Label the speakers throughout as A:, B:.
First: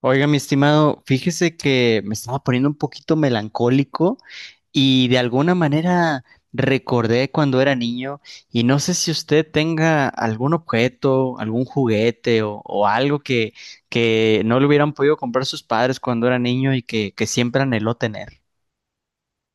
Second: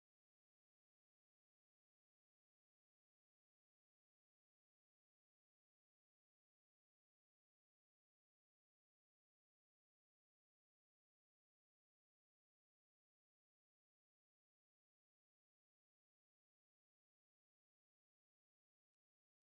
A: Oiga, mi estimado, fíjese que me estaba poniendo un poquito melancólico y de alguna manera recordé cuando era niño y no sé si usted tenga algún objeto, algún juguete o algo que no le hubieran podido comprar sus padres cuando era niño y que siempre anheló tener.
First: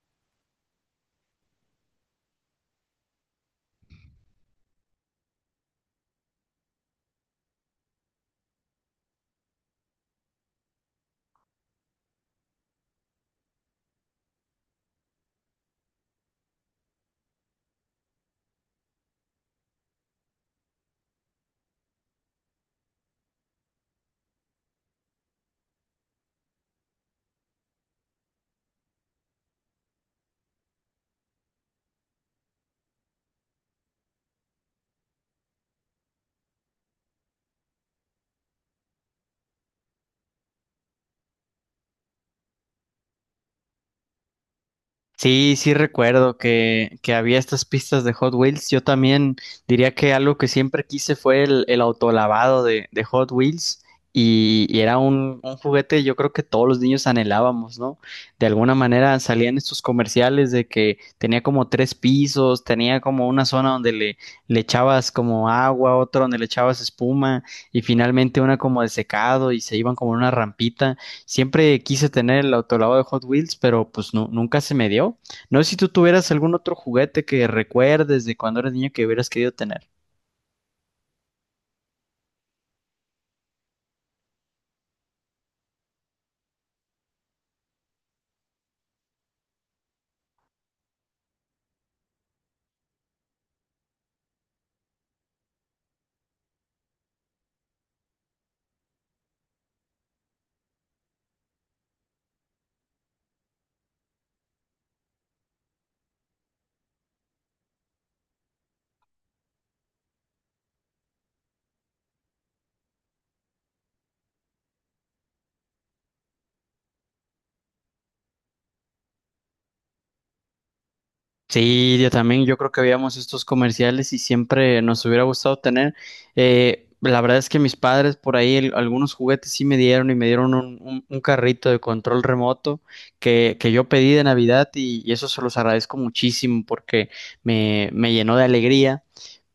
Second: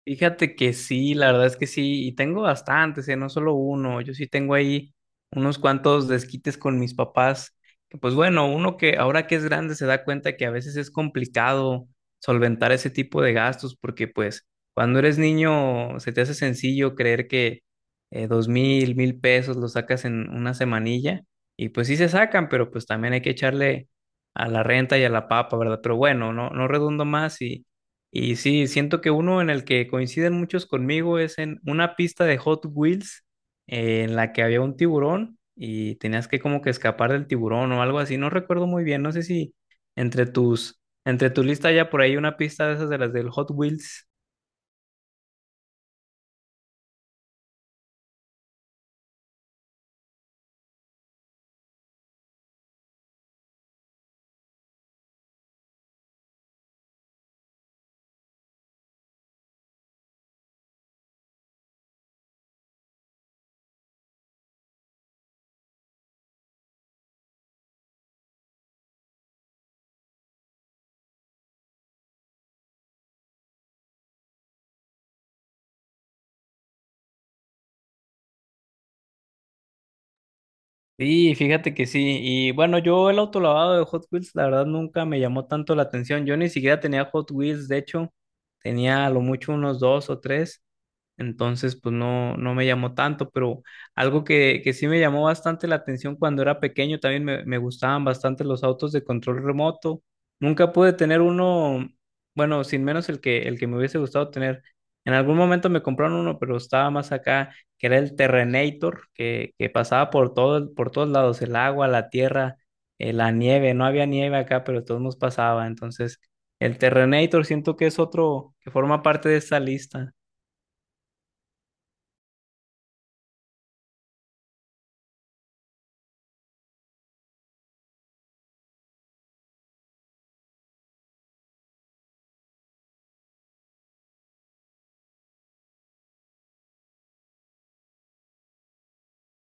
B: Fíjate que sí, la verdad es que sí, y tengo bastantes, ¿eh? No solo uno, yo sí tengo ahí unos cuantos desquites con mis papás, que pues bueno, uno que ahora que es grande se da cuenta que a veces es complicado solventar ese tipo de gastos, porque pues cuando eres niño se te hace sencillo creer que dos mil, mil pesos los sacas en una semanilla, y pues sí se sacan, pero pues también hay que echarle a la renta y a la papa, ¿verdad? Pero bueno, no redundo más y sí, siento que uno en el que coinciden muchos conmigo es en una pista de Hot Wheels en la que había un tiburón y tenías que como que escapar del tiburón o algo así. No recuerdo muy bien, no sé si entre tu lista ya por ahí una pista de esas de las del Hot Wheels.
A: Sí, sí recuerdo que había estas pistas de Hot Wheels. Yo también diría que algo que siempre quise fue el autolavado de Hot Wheels y era un juguete yo creo que todos los niños anhelábamos, ¿no? De alguna manera salían estos comerciales de que tenía como tres pisos, tenía como una zona donde le echabas como agua, otro donde le echabas espuma y finalmente una como de secado y se iban como en una rampita. Siempre quise tener el autolavado de Hot Wheels, pero pues no nunca se me dio. No sé si tú tuvieras algún otro juguete que recuerdes de cuando eras niño que hubieras querido tener.
B: Sí, fíjate que sí. Y bueno, yo el autolavado de Hot Wheels, la verdad nunca me llamó tanto la atención. Yo ni siquiera tenía Hot Wheels, de hecho, tenía a lo mucho unos dos o tres. Entonces, pues no me llamó tanto, pero algo que sí me llamó bastante la atención cuando era pequeño, también me gustaban bastante los autos de control remoto. Nunca pude tener uno, bueno, sin menos el que me hubiese gustado tener. En algún momento me compraron uno, pero estaba más acá, que era el Terrenator, que pasaba por todo, por todos lados, el agua, la tierra, la nieve. No había nieve acá, pero de todos nos pasaba. Entonces, el Terrenator siento que es otro que forma parte de esta lista.
A: Sí, yo también, yo creo que veíamos estos comerciales y siempre nos hubiera gustado tener. La verdad es que mis padres por ahí algunos juguetes sí me dieron y me dieron un carrito de control remoto que yo pedí de Navidad y eso se los agradezco muchísimo porque me llenó de alegría.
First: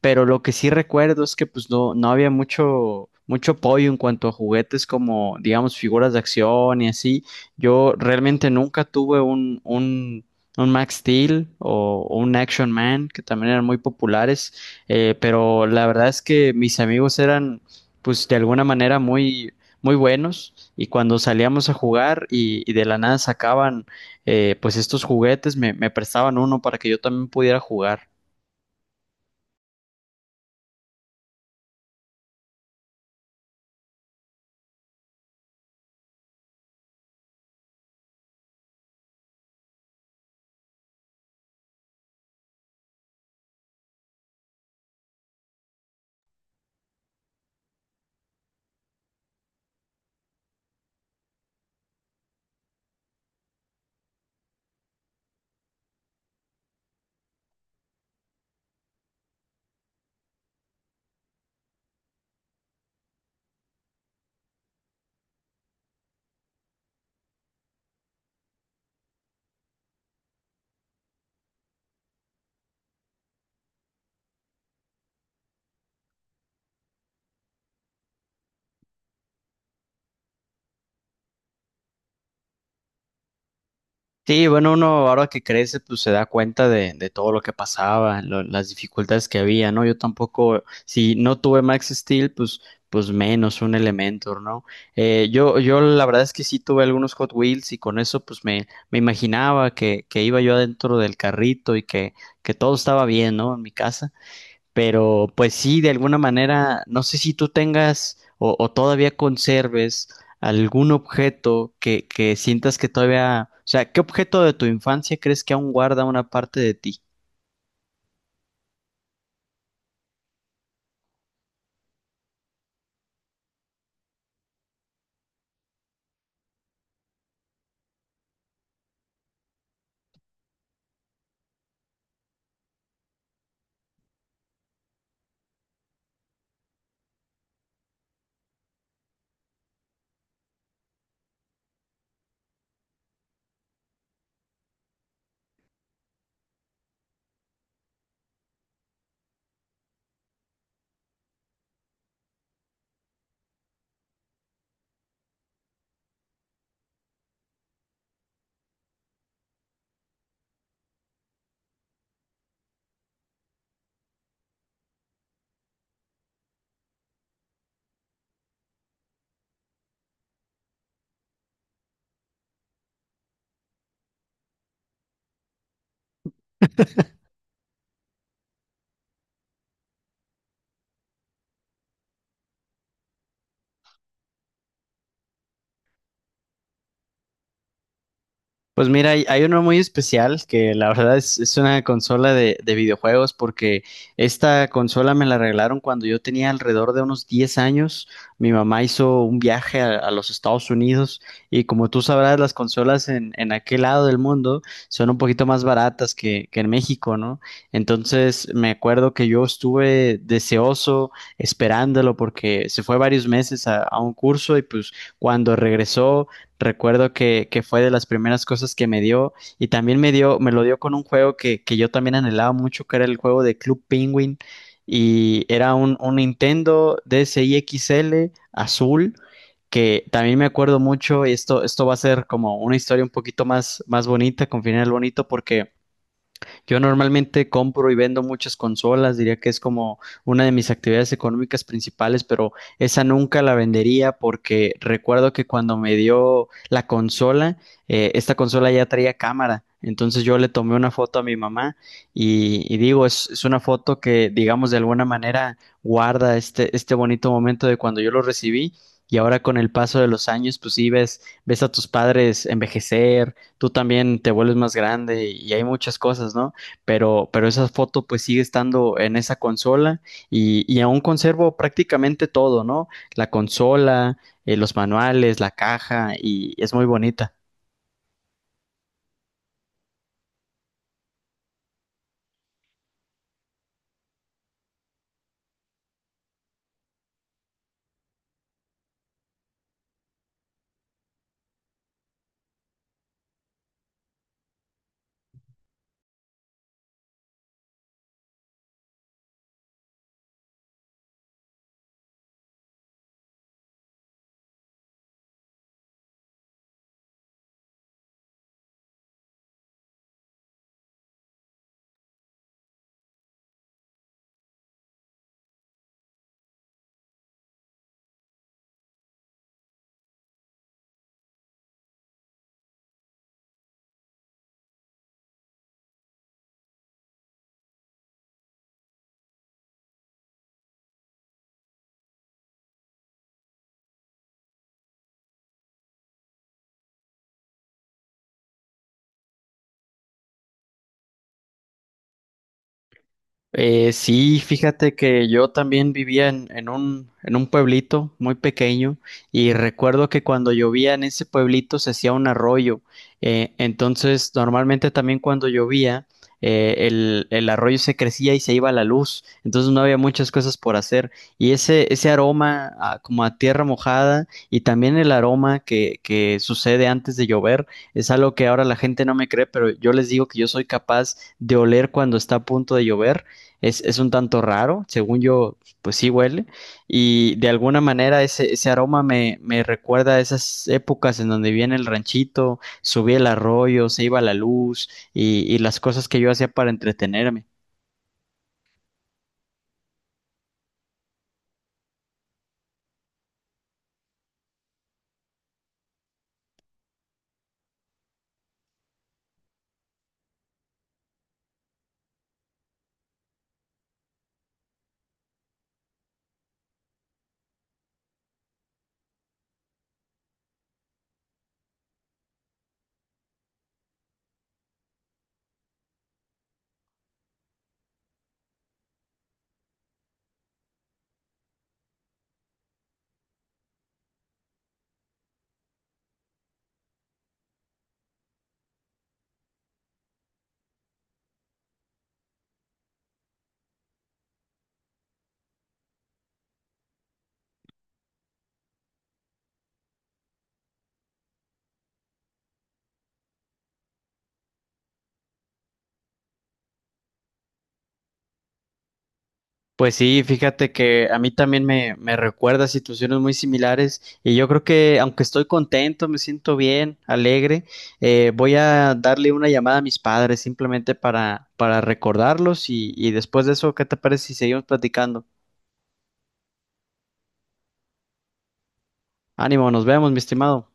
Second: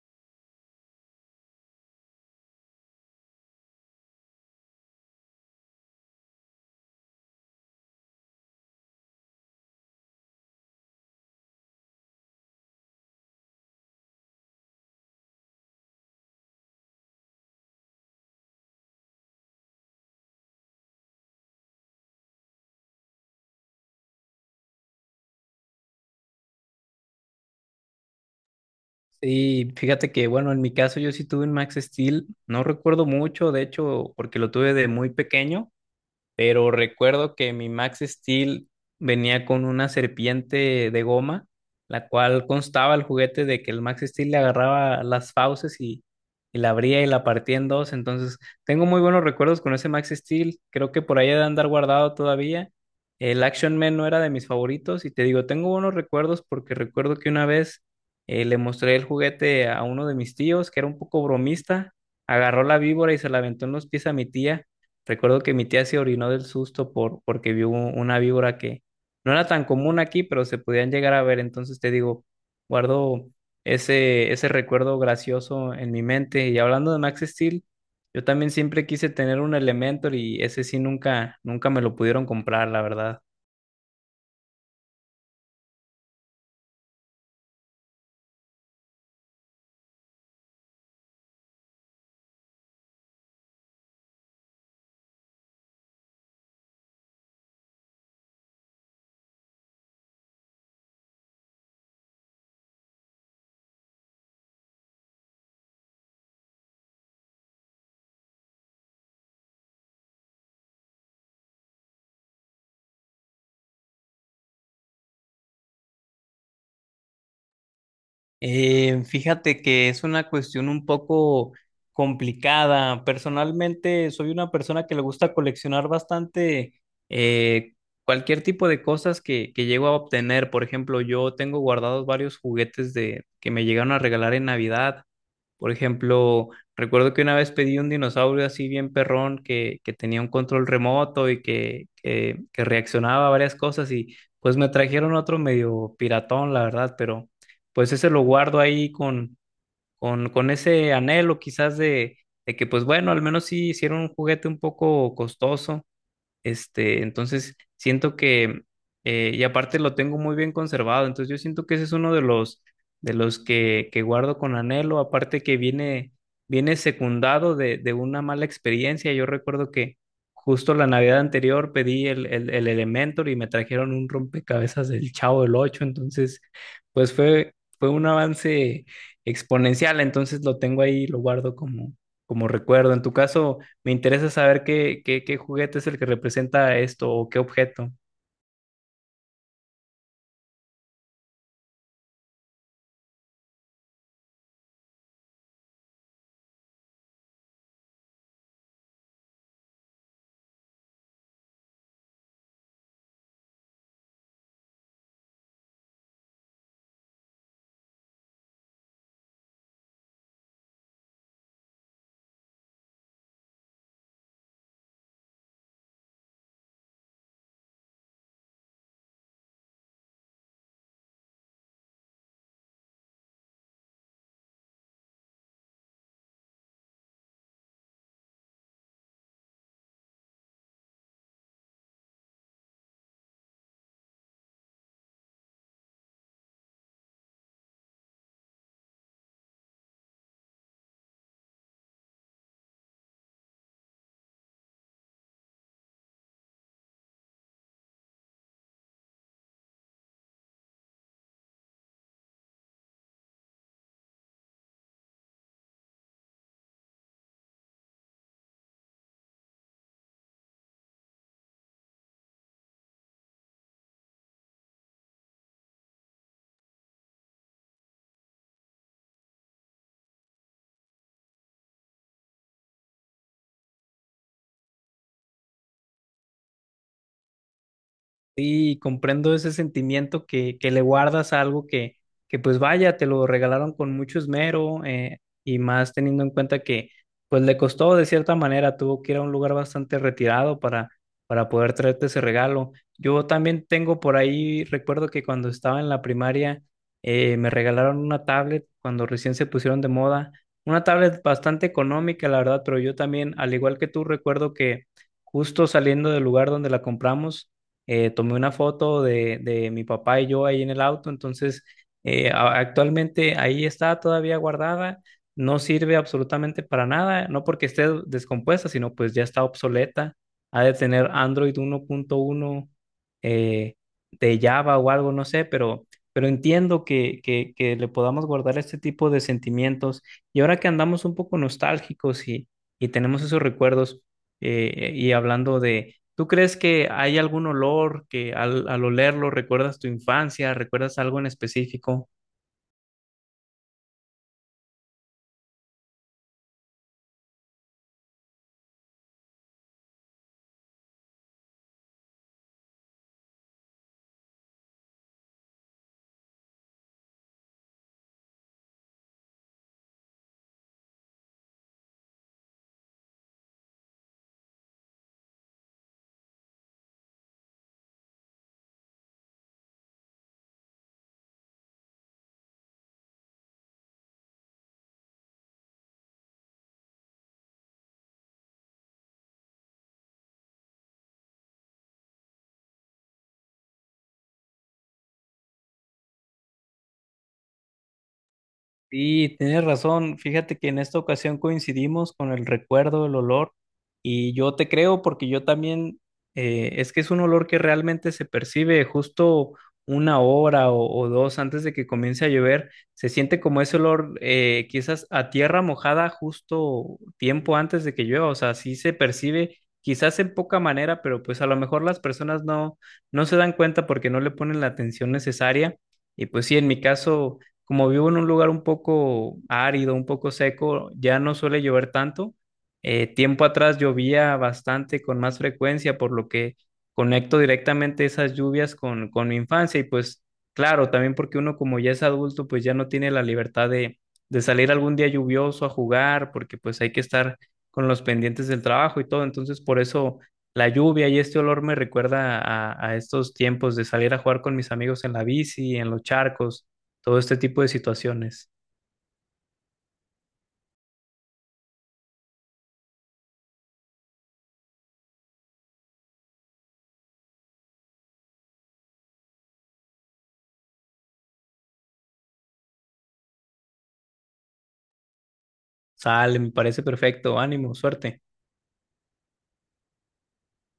A: Pero lo que sí recuerdo es que pues no había mucho apoyo en cuanto a juguetes como, digamos, figuras de acción y así. Yo realmente nunca tuve un Max Steel o un Action Man, que también eran muy populares, pero la verdad es que mis amigos eran, pues, de alguna manera muy buenos y cuando salíamos a jugar y de la nada sacaban pues estos juguetes me prestaban uno para que yo también pudiera jugar.
B: Sí, fíjate que, bueno, en mi caso yo sí tuve un Max Steel, no recuerdo mucho, de hecho, porque lo tuve de muy pequeño pero recuerdo que mi Max Steel venía con una serpiente de goma, la cual constaba el juguete de que el Max Steel le agarraba las fauces y la abría y la partía en dos. Entonces, tengo muy buenos recuerdos con ese Max Steel. Creo que por ahí ha de andar guardado todavía. El Action Man no era de mis favoritos y te digo, tengo buenos recuerdos porque recuerdo que una vez le mostré el juguete a uno de mis tíos que era un poco bromista, agarró la víbora y se la aventó en los pies a mi tía. Recuerdo que mi tía se orinó del susto porque vio una víbora que no era tan común aquí, pero se podían llegar a ver. Entonces te digo, guardo ese recuerdo gracioso en mi mente. Y hablando de Max Steel, yo también siempre quise tener un Elementor y ese sí nunca, nunca me lo pudieron comprar, la verdad.
A: Sí, bueno, uno ahora que crece, pues se da cuenta de todo lo que pasaba, las dificultades que había, ¿no? Yo tampoco, si no tuve Max Steel, pues, pues menos un Elementor, ¿no? Yo la verdad es que sí tuve algunos Hot Wheels y con eso, pues me imaginaba que iba yo adentro del carrito y que todo estaba bien, ¿no? En mi casa. Pero pues sí, de alguna manera, no sé si tú tengas o todavía conserves algún objeto que sientas que todavía, o sea, ¿qué objeto de tu infancia crees que aún guarda una parte de ti?
B: Fíjate que es una cuestión un poco complicada. Personalmente soy una persona que le gusta coleccionar bastante eh, cualquier tipo de cosas que llego a obtener. Por ejemplo, yo tengo guardados varios juguetes que me llegaron a regalar en Navidad. Por ejemplo, recuerdo que una vez pedí un dinosaurio así bien perrón que tenía un control remoto y que reaccionaba a varias cosas y pues me trajeron otro medio piratón, la verdad, pero pues ese lo guardo ahí con ese anhelo quizás de que pues bueno, al menos sí hicieron un juguete un poco costoso este, entonces siento que, y aparte lo tengo muy bien conservado, entonces yo siento que ese es uno de los que guardo con anhelo, aparte que viene, viene secundado de una mala experiencia. Yo recuerdo que justo la Navidad anterior pedí el Elementor y me trajeron un rompecabezas del Chavo del Ocho, entonces pues fue un avance exponencial, entonces lo tengo ahí, lo guardo como, como recuerdo. En tu caso me interesa saber qué juguete es el que representa esto o qué objeto.
A: Pues mira, hay uno muy especial que la verdad es una consola de videojuegos porque esta consola me la regalaron cuando yo tenía alrededor de unos 10 años. Mi mamá hizo un viaje a los Estados Unidos y como tú sabrás, las consolas en aquel lado del mundo son un poquito más baratas que en México, ¿no? Entonces me acuerdo que yo estuve deseoso esperándolo porque se fue varios meses a un curso y pues cuando regresó, recuerdo que fue de las primeras cosas que me dio y también me dio, me lo dio con un juego que yo también anhelaba mucho, que era el juego de Club Penguin y era un Nintendo DSi XL azul que también me acuerdo mucho y esto va a ser como una historia un poquito más, más bonita, con final bonito porque yo normalmente compro y vendo muchas consolas, diría que es como una de mis actividades económicas principales, pero esa nunca la vendería porque recuerdo que cuando me dio la consola, esta consola ya traía cámara. Entonces yo le tomé una foto a mi mamá y digo, es una foto que, digamos, de alguna manera guarda este, este bonito momento de cuando yo lo recibí y ahora con el paso de los años, pues sí ves, ves a tus padres envejecer, tú también te vuelves más grande y hay muchas cosas, ¿no? Pero esa foto pues sigue estando en esa consola y aún conservo prácticamente todo, ¿no? La consola, los manuales, la caja y es muy bonita.
B: Sí, comprendo ese sentimiento que le guardas a algo que pues vaya, te lo regalaron con mucho esmero y más teniendo en cuenta que pues le costó de cierta manera, tuvo que ir a un lugar bastante retirado para poder traerte ese regalo. Yo también tengo por ahí, recuerdo que cuando estaba en la primaria me regalaron una tablet cuando recién se pusieron de moda, una tablet bastante económica, la verdad, pero yo también, al igual que tú, recuerdo que justo saliendo del lugar donde la compramos, tomé una foto de mi papá y yo ahí en el auto, entonces actualmente ahí está todavía guardada, no sirve absolutamente para nada, no porque esté descompuesta, sino pues ya está obsoleta, ha de tener Android 1.1 eh, de Java o algo, no sé, pero entiendo que le podamos guardar este tipo de sentimientos y ahora que andamos un poco nostálgicos y tenemos esos recuerdos y hablando de ¿Tú crees que hay algún olor que al olerlo recuerdas tu infancia, recuerdas algo en específico?
A: Sí, fíjate que yo también vivía en un pueblito muy pequeño y recuerdo que cuando llovía en ese pueblito se hacía un arroyo. Entonces, normalmente también cuando llovía, el arroyo se crecía y se iba la luz. Entonces no había muchas cosas por hacer. Y ese aroma como a tierra mojada y también el aroma que sucede antes de llover es algo que ahora la gente no me cree, pero yo les digo que yo soy capaz de oler cuando está a punto de llover. Es un tanto raro, según yo, pues sí huele. Y de alguna manera ese, ese aroma me recuerda a esas épocas en donde viene el ranchito, subía el arroyo, se iba la luz y las cosas que yo hacía para entretenerme.
B: Sí, tienes razón. Fíjate que en esta ocasión coincidimos con el recuerdo, el olor, y yo te creo porque yo también, es que es un olor que realmente se percibe justo una hora o dos antes de que comience a llover. Se siente como ese olor, quizás a tierra mojada justo tiempo antes de que llueva. O sea, sí se percibe, quizás en poca manera, pero pues a lo mejor las personas no se dan cuenta porque no le ponen la atención necesaria. Y pues sí, en mi caso como vivo en un lugar un poco árido, un poco seco, ya no suele llover tanto. Tiempo atrás llovía bastante con más frecuencia, por lo que conecto directamente esas lluvias con mi infancia y pues claro, también porque uno como ya es adulto, pues ya no tiene la libertad de salir algún día lluvioso a jugar, porque pues hay que estar con los pendientes del trabajo y todo, entonces por eso la lluvia y este olor me recuerda a estos tiempos de salir a jugar con mis amigos en la bici, en los charcos todo este tipo de situaciones.
A: Pues sí, fíjate que a mí también me recuerda situaciones muy similares y yo creo que aunque estoy contento, me siento bien, alegre, voy a darle una llamada a mis padres simplemente para recordarlos y después de eso, ¿qué te parece si seguimos platicando?
B: Sale, me parece perfecto, ánimo, suerte.
A: Ánimo, nos vemos, mi estimado.